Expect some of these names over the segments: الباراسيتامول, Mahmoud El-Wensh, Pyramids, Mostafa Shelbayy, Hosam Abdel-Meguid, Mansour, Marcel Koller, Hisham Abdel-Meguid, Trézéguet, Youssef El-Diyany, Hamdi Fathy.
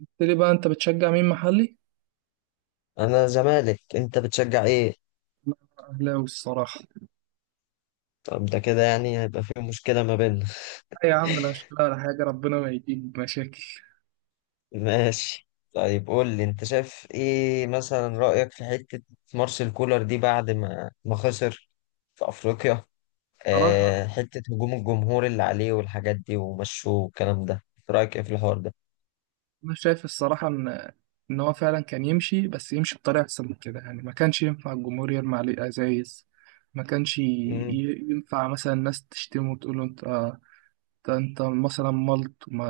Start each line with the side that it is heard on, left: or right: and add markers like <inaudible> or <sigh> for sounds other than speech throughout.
right: قلت لي بقى انت بتشجع مين محلي؟
left: انا زمالك. انت بتشجع ايه؟
right: لا، اهلاوي الصراحه.
left: طب ده كده يعني هيبقى في مشكلة ما بيننا. <laughs>
right: لا يا عم، لا اشتغل على حاجه ربنا ما يجيب مشاكل.
left: ماشي. طيب قول لي، انت شايف ايه مثلا؟ رأيك في حتة مارسيل كولر دي بعد ما خسر في افريقيا،
right: صراحه
left: حتة هجوم الجمهور اللي عليه والحاجات دي ومشوه والكلام ده، رأيك ايه في الحوار ده؟
right: انا شايف الصراحه ان هو فعلا كان يمشي، بس يمشي بطريقه احسن من كده. يعني ما كانش ينفع الجمهور يرمي عليه ازايز. ما كانش
left: مم.
right: ينفع مثلا الناس تشتمه وتقول له انت انت مثلا ملط وما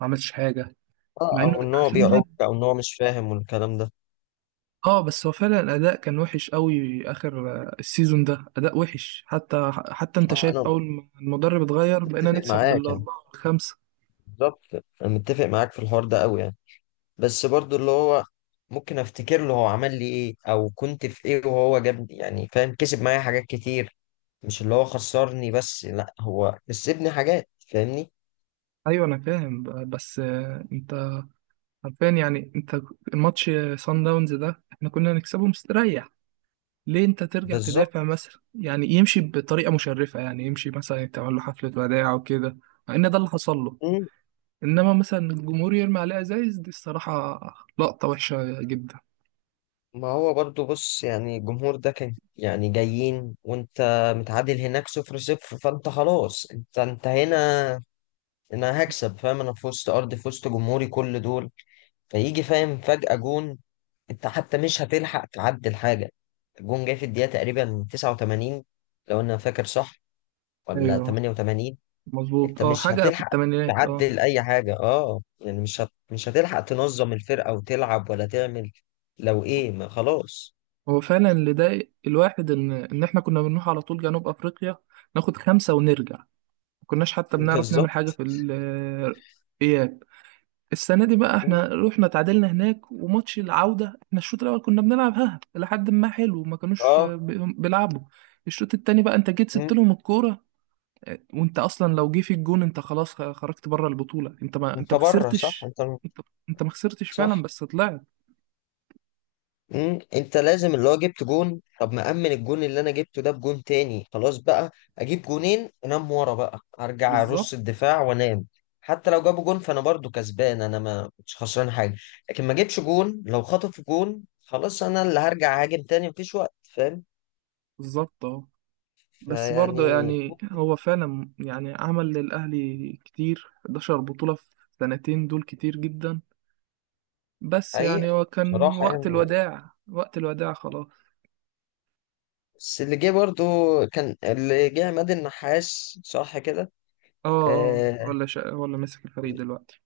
right: ما عملتش حاجه،
left: اه،
right: مع انه
left: او ان هو
right: عشان ده.
left: بيعك، او ان هو مش فاهم والكلام ده.
right: اه، بس هو فعلا الاداء كان وحش قوي اخر السيزون ده. اداء وحش حتى انت
left: اه،
right: شايف،
left: انا
right: اول ما المدرب اتغير بقينا
left: متفق
right: نكسب
left: معاك يعني،
right: بالاربعه والخمسه.
left: بالظبط. انا متفق معاك في الحوار ده قوي يعني. بس برضو اللي هو ممكن افتكر له هو عمل لي ايه، او كنت في ايه وهو جابني، يعني فاهم، كسب معايا حاجات كتير. مش اللي هو خسرني بس، لا هو كسبني حاجات، فاهمني؟
right: ايوه انا فاهم، بس انت عارفين يعني، انت الماتش سان داونز ده احنا كنا نكسبه مستريح. ليه انت ترجع
left: بالظبط.
right: تدافع مثلا؟ يعني يمشي بطريقه مشرفه، يعني يمشي مثلا تعمل له حفله وداع وكده، مع ان ده اللي حصل له.
left: مم.
right: انما مثلا الجمهور يرمي عليه ازايز دي الصراحه لقطه وحشه جدا.
left: ما هو برضو بص، يعني الجمهور ده كان يعني جايين وانت متعادل هناك 0-0، فانت خلاص، انت هنا انا هكسب، فاهم؟ انا في وسط ارضي، في وسط جمهوري، كل دول، فيجي فاهم، فجأة جون، انت حتى مش هتلحق تعدل حاجة. الجون جاي في الدقيقة تقريبا 89، لو انا فاكر صح، ولا
right: ايوه
left: 88.
right: مظبوط،
left: انت
right: اه
left: مش
right: حاجة في
left: هتلحق
right: الثمانينات اه.
left: تعدل اي حاجة. اه يعني مش هتلحق تنظم الفرقة وتلعب ولا تعمل، لو ايه ما خلاص.
right: هو فعلا اللي ضايق الواحد ان احنا كنا بنروح على طول جنوب افريقيا، ناخد خمسة ونرجع، ما كناش
left: <laughs>
right: حتى بنعرف نعمل حاجة
left: بالظبط،
right: في اياب. السنة دي بقى احنا رحنا تعادلنا هناك، وماتش العودة احنا الشوط الأول كنا بنلعب ها لحد ما حلو، ما كانوش
left: اه.
right: بيلعبوا. الشوط التاني بقى انت جيت سبت
left: مم.
right: لهم الكورة. اه، وانت اصلا لو جه في الجون انت خلاص خرجت بره البطولة، انت ما، انت
left: انت
right: ما
left: بره، صح؟
right: خسرتش.
left: انت
right: انت انت ما خسرتش فعلا
left: صح.
right: بس طلعت.
left: مم، انت لازم اللي هو جبت جون، طب ما امن الجون اللي انا جبته ده بجون تاني خلاص بقى، اجيب جونين انام ورا بقى، ارجع
right: بالظبط،
left: ارص الدفاع وانام. حتى لو جابوا جون فانا برضو كسبان، انا ما مش خسران حاجه. لكن ما جبش جون، لو خطفوا جون خلاص، انا اللي هرجع هاجم تاني، مفيش وقت، فاهم؟
right: بالظبط اه. بس برضه
left: فيعني
right: يعني
left: ممكن.
right: هو فعلا يعني عمل للأهلي كتير، 11 بطولة في سنتين، دول كتير جدا. بس يعني
left: حقيقة،
right: هو كان
left: بصراحه
right: وقت
left: يعني،
right: الوداع، وقت الوداع خلاص.
left: بس اللي جه برضو، كان اللي جه عماد النحاس، صح كده؟
right: اه اه،
left: آه.
right: ولا ماسك الفريق دلوقتي؟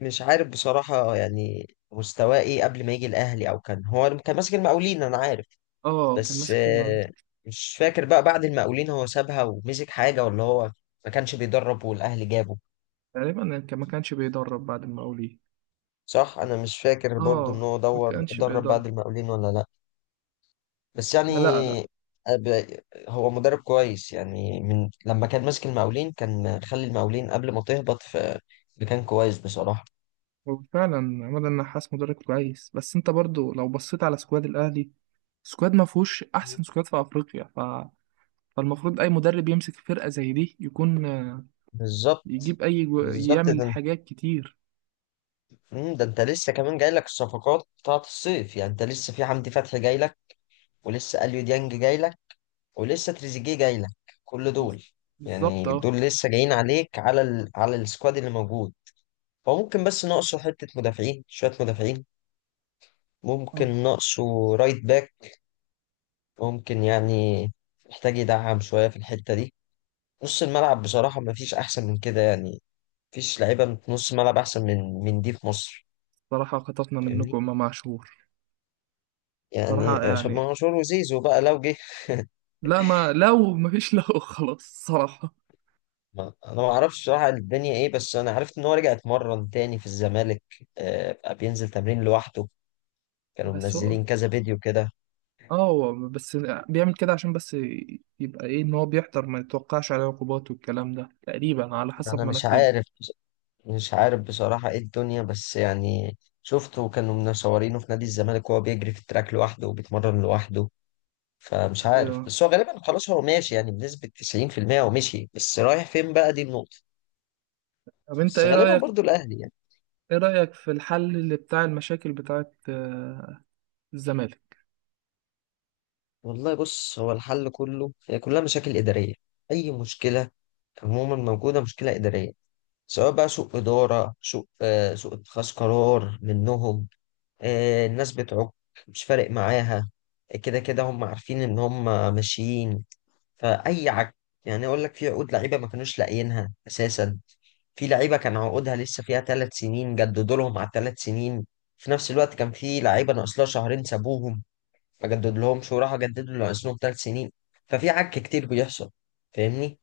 left: مش عارف بصراحة يعني مستواه ايه قبل ما يجي الأهلي، أو كان هو كان ماسك المقاولين أنا عارف،
right: اه كان
left: بس
right: ماسك المقاولين.
left: مش فاكر بقى بعد المقاولين هو سابها ومسك حاجة، ولا هو ما كانش بيدرب والأهلي جابه.
right: تقريبا يعني كان ما كانش بيدرب بعد المقاولين.
left: صح، أنا مش فاكر برضو إن
right: اه
left: هو
right: ما
left: دور
right: كانش
left: درب
right: بيدرب.
left: بعد المقاولين ولا لأ. بس يعني
right: ما، لا لا.
left: أب- هو مدرب كويس يعني، من لما كان ماسك المقاولين كان خلي المقاولين قبل ما تهبط في مكان كويس بصراحة.
right: هو فعلا عماد النحاس مدرب كويس، بس انت برضو لو بصيت على سكواد الاهلي، سكواد ما فيهوش احسن سكواد في افريقيا. فالمفروض اي مدرب يمسك فرقة زي دي يكون
left: بالظبط.
right: يجيب اي
left: بالظبط
right: يعمل
left: ده.
right: حاجات كتير.
left: ده انت لسه كمان جاي لك الصفقات بتاعت الصيف، يعني انت لسه في حمدي فتحي جاي لك، ولسه اليو ديانج جاي لك، ولسه تريزيجيه جاي لك، كل
right: بز-
left: دول،
right: بالظبط
left: يعني
right: اه
left: دول لسه جايين عليك، على السكواد اللي موجود. هو ممكن بس ناقصه حتة مدافعين، شوية مدافعين،
right: اه.
left: ممكن ناقصه رايت باك، ممكن، يعني محتاج يدعم شوية في الحتة دي. نص الملعب بصراحة مفيش أحسن من كده يعني، مفيش لعيبة نص ملعب أحسن من دي في مصر.
right: صراحة خطفنا
left: فاهمني؟
right: منكم ما معشور.
left: يعني
right: صراحة
left: عشان
right: يعني،
left: منصور وزيزو بقى لو جه.
right: لا ما، لو ما فيش لو <laughs> خلاص. صراحة.
left: ما انا ما اعرفش صراحه الدنيا ايه، بس انا عرفت ان هو رجع اتمرن تاني في الزمالك، بقى بينزل تمرين لوحده، كانوا
right: بس هو
left: منزلين كذا فيديو كده.
right: اه هو بس بيعمل كده عشان بس يبقى ايه، ان هو بيحضر ما يتوقعش عليه عقوبات والكلام ده، تقريبا على حسب
left: انا
right: ما انا
left: مش
right: فهمت.
left: عارف، مش عارف بصراحه ايه الدنيا، بس يعني شفته كانوا منشورينه في نادي الزمالك وهو بيجري في التراك لوحده وبيتمرن لوحده. فمش
right: ايوه.
left: عارف، بس هو غالبا خلاص هو ماشي، يعني بنسبه 90% هو مشي، بس رايح فين بقى، دي النقطه.
right: طب انت
left: بس
right: ايه
left: غالبا
right: رأيك،
left: برضو الاهلي.
right: ايه رأيك في الحل اللي بتاع المشاكل بتاعت الزمالك؟
left: والله بص، هو الحل كله، هي كلها مشاكل إدارية. أي مشكلة عموما موجودة مشكلة إدارية، سواء بقى سوء إدارة، سوء سوء اتخاذ قرار منهم. آه، الناس بتعك، مش فارق معاها، كده كده هم عارفين إن هم ماشيين. فأي عك، يعني أقول لك، في عقود لعيبة ما كانوش لاقيينها أساسا، في لعيبة كان عقودها لسه فيها 3 سنين، جددوا لهم على ال3 سنين، في نفس الوقت كان في لعيبة ناقص لها شهرين سابوهم، اجدد لهمش وراح اجدد له ناقصهم 3 سنين. ففي عك كتير بيحصل، فاهمني؟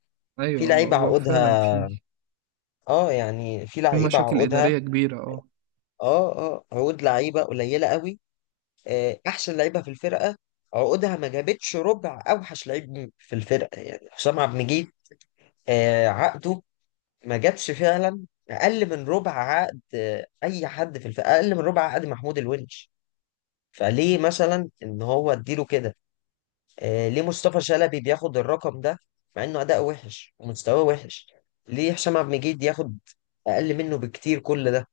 left: في
right: ايوه
left: لعيبه
right: هو فعلا
left: عقودها،
right: فيه،
left: اه يعني في
right: في
left: لعيبه
right: مشاكل
left: عقودها،
right: إدارية كبيرة اه.
left: اه اه، عقود لعيبه قليله قوي، احسن لعيبه في الفرقه عقودها ما جابتش ربع اوحش لعيب في الفرقه، يعني حسام عبد المجيد عقده ما جابش فعلا اقل من ربع عقد اي حد في الفرقه، اقل من ربع عقد محمود الونش. فليه مثلا ان هو اديله كده؟ ليه مصطفى شلبي بياخد الرقم ده مع انه اداء وحش ومستواه وحش؟ ليه هشام عبد المجيد ياخد اقل منه بكتير؟ كل ده.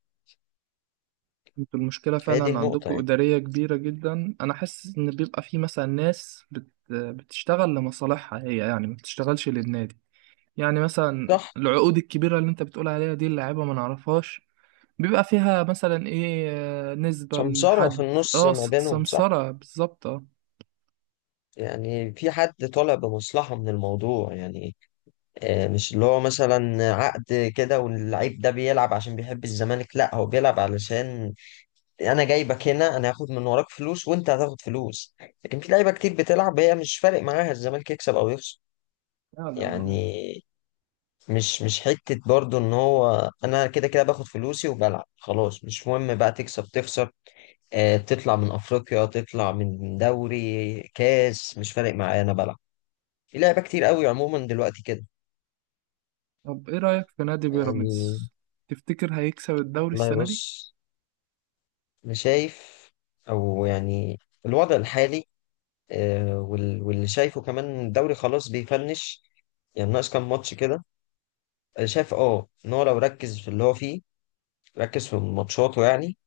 right: انتوا المشكلة
left: هي دي
right: فعلا
left: النقطة
right: عندكم
left: يعني.
right: إدارية كبيرة جدا، أنا حاسس إن بيبقى في مثلا ناس بتشتغل لمصالحها هي، يعني ما بتشتغلش للنادي. يعني مثلا
left: صح.
right: العقود الكبيرة اللي أنت بتقول عليها دي اللاعيبة ما نعرفهاش، بيبقى فيها مثلا إيه، نسبة
left: سمسارة في
right: لحد
left: النص
right: اه
left: ما بينهم، صح؟
right: سمسرة بالظبط اه.
left: يعني في حد طالع بمصلحة من الموضوع يعني. مش اللي هو مثلا عقد كده واللعيب ده بيلعب عشان بيحب الزمالك، لا هو بيلعب علشان انا جايبك هنا، انا هاخد من وراك فلوس وانت هتاخد فلوس. لكن في لعيبة كتير بتلعب هي مش فارق معاها الزمالك يكسب او يخسر،
right: فعلا
left: يعني
right: اه.
left: مش حتة برضو، ان هو انا كده كده باخد فلوسي وبلعب، خلاص مش مهم بقى تكسب تخسر، آه تطلع من افريقيا، تطلع من دوري كاس، مش فارق معايا، انا بلعب. في لعبة كتير قوي عموما دلوقتي كده.
right: طب إيه رأيك في نادي
left: يعني
right: بيراميدز؟ تفتكر هيكسب الدوري
left: والله
right: السنة
left: بص،
right: دي؟
left: انا شايف او يعني، الوضع الحالي واللي شايفه كمان، الدوري خلاص بيفنش، يعني ناقص كام ماتش كده. انا شايف اه ان هو لو ركز في اللي هو فيه، ركز في ماتشاته يعني،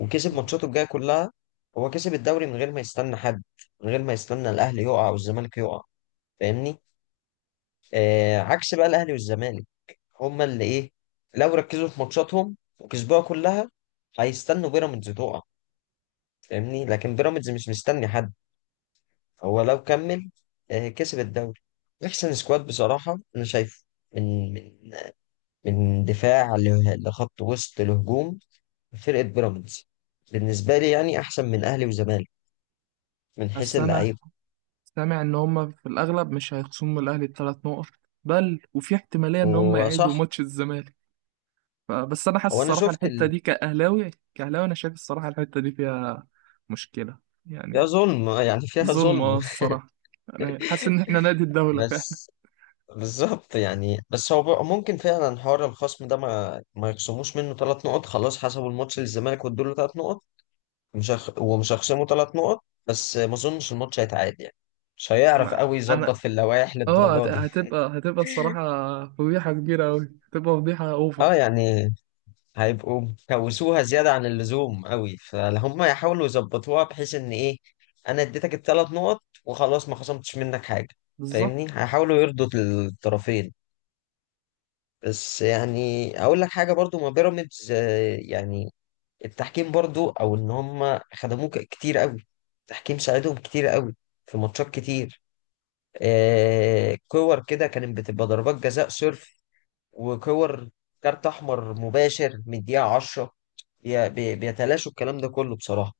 left: وكسب ماتشاته الجايه كلها، هو كسب الدوري من غير ما يستنى حد، من غير ما يستنى الاهلي يقع والزمالك يقع. فاهمني؟ آه عكس بقى الاهلي والزمالك، هما اللي ايه، لو ركزوا في ماتشاتهم وكسبوها كلها، هيستنوا بيراميدز تقع. فاهمني؟ لكن بيراميدز مش مستني حد، هو لو كمل آه كسب الدوري. احسن سكواد بصراحه انا شايفه، من من دفاع لخط وسط لهجوم، فرقه بيراميدز بالنسبه لي يعني احسن من اهلي وزمالك من حيث
right: بس أنا
left: اللعيبه.
right: سامع ان هم في الاغلب مش هيخصموا من الاهلي الثلاث نقط، بل وفي احتماليه ان هم يعيدوا
left: وصح.
right: ماتش الزمالك. فبس انا حاسس
left: هو انا
right: الصراحه
left: شفت
right: الحته دي كاهلاوي، كاهلاوي انا شايف الصراحه الحته دي فيها مشكله
left: فيها
right: يعني.
left: ظلم، <laughs> يعني فيها
right: ظلم اه
left: ظلم. <laughs>
right: الصراحه، يعني حاسس ان احنا نادي الدوله فعلا.
left: بس، بالظبط يعني. بس هو بقى ممكن فعلا حوار الخصم ده، ما يخصموش منه 3 نقط، خلاص حسبوا الماتش للزمالك وادوا له 3 نقط. مش هخ... ومش هيخصموا 3 نقط، بس ما اظنش الماتش هيتعاد يعني، مش هيعرف
right: انا
left: قوي يظبط
right: انا
left: في اللوائح
right: اه هت-
left: للدرجه دي.
right: هتبقى هتبقى الصراحه فضيحه كبيره قوي، هتبقى فضيحه
left: اه
right: اوفر.
left: يعني، هيبقوا كوسوها زيادة عن اللزوم قوي، فهم يحاولوا يظبطوها بحيث ان ايه، انا اديتك ال3 نقط وخلاص، ما خصمتش منك حاجة.
right: بالظبط.
left: فاهمني؟ هيحاولوا يرضوا الطرفين. بس يعني اقول لك حاجة برضو، ما بيراميدز يعني التحكيم برضو، او ان هم خدموه كتير قوي، التحكيم ساعدهم كتير قوي في ماتشات كتير، كور كده كانت بتبقى ضربات جزاء صرف، وكور كارت احمر مباشر من الدقيقه 10، بيتلاشوا الكلام ده كله بصراحه.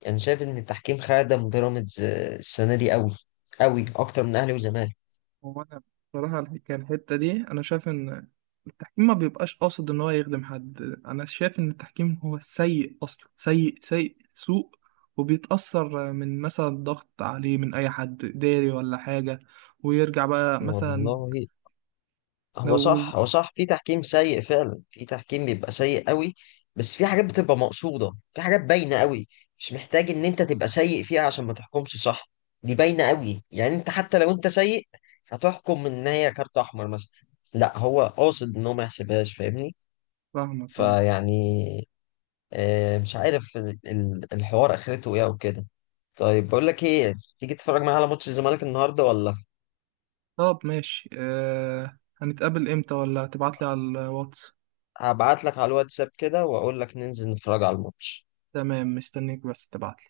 left: يعني شايف ان التحكيم خادم بيراميدز السنه دي قوي، قوي اكتر من اهلي وزمالك.
right: هو انا بصراحه الحكايه الحته دي انا شايف ان التحكيم ما بيبقاش قاصد ان هو يخدم حد. انا شايف ان التحكيم هو سيء اصلا، سيء، سوء، وبيتاثر من مثلا ضغط عليه من اي حد اداري ولا حاجه، ويرجع بقى مثلا.
left: والله،
right: لو
left: هو
right: وز-
left: صح، هو صح، في تحكيم سيء فعلا، في تحكيم بيبقى سيء قوي، بس في حاجات بتبقى مقصوده، في حاجات باينه قوي، مش محتاج ان انت تبقى سيء فيها عشان ما تحكمش صح، دي باينه قوي، يعني انت حتى لو انت سيء هتحكم ان هي كارت احمر مثلا، لا هو قاصد ان هو ما يحسبهاش. فاهمني؟
right: فاهمك اه.
left: فيعني مش عارف الحوار اخرته ايه او كده. طيب، بقول لك ايه، تيجي تتفرج معايا على ماتش الزمالك النهارده ولا؟
right: طب ماشي، هنتقابل امتى؟ ولا تبعتلي على الواتس؟
left: هبعت لك على الواتساب كده واقول لك ننزل نتفرج على الماتش.
right: تمام، مستنيك بس تبعتلي.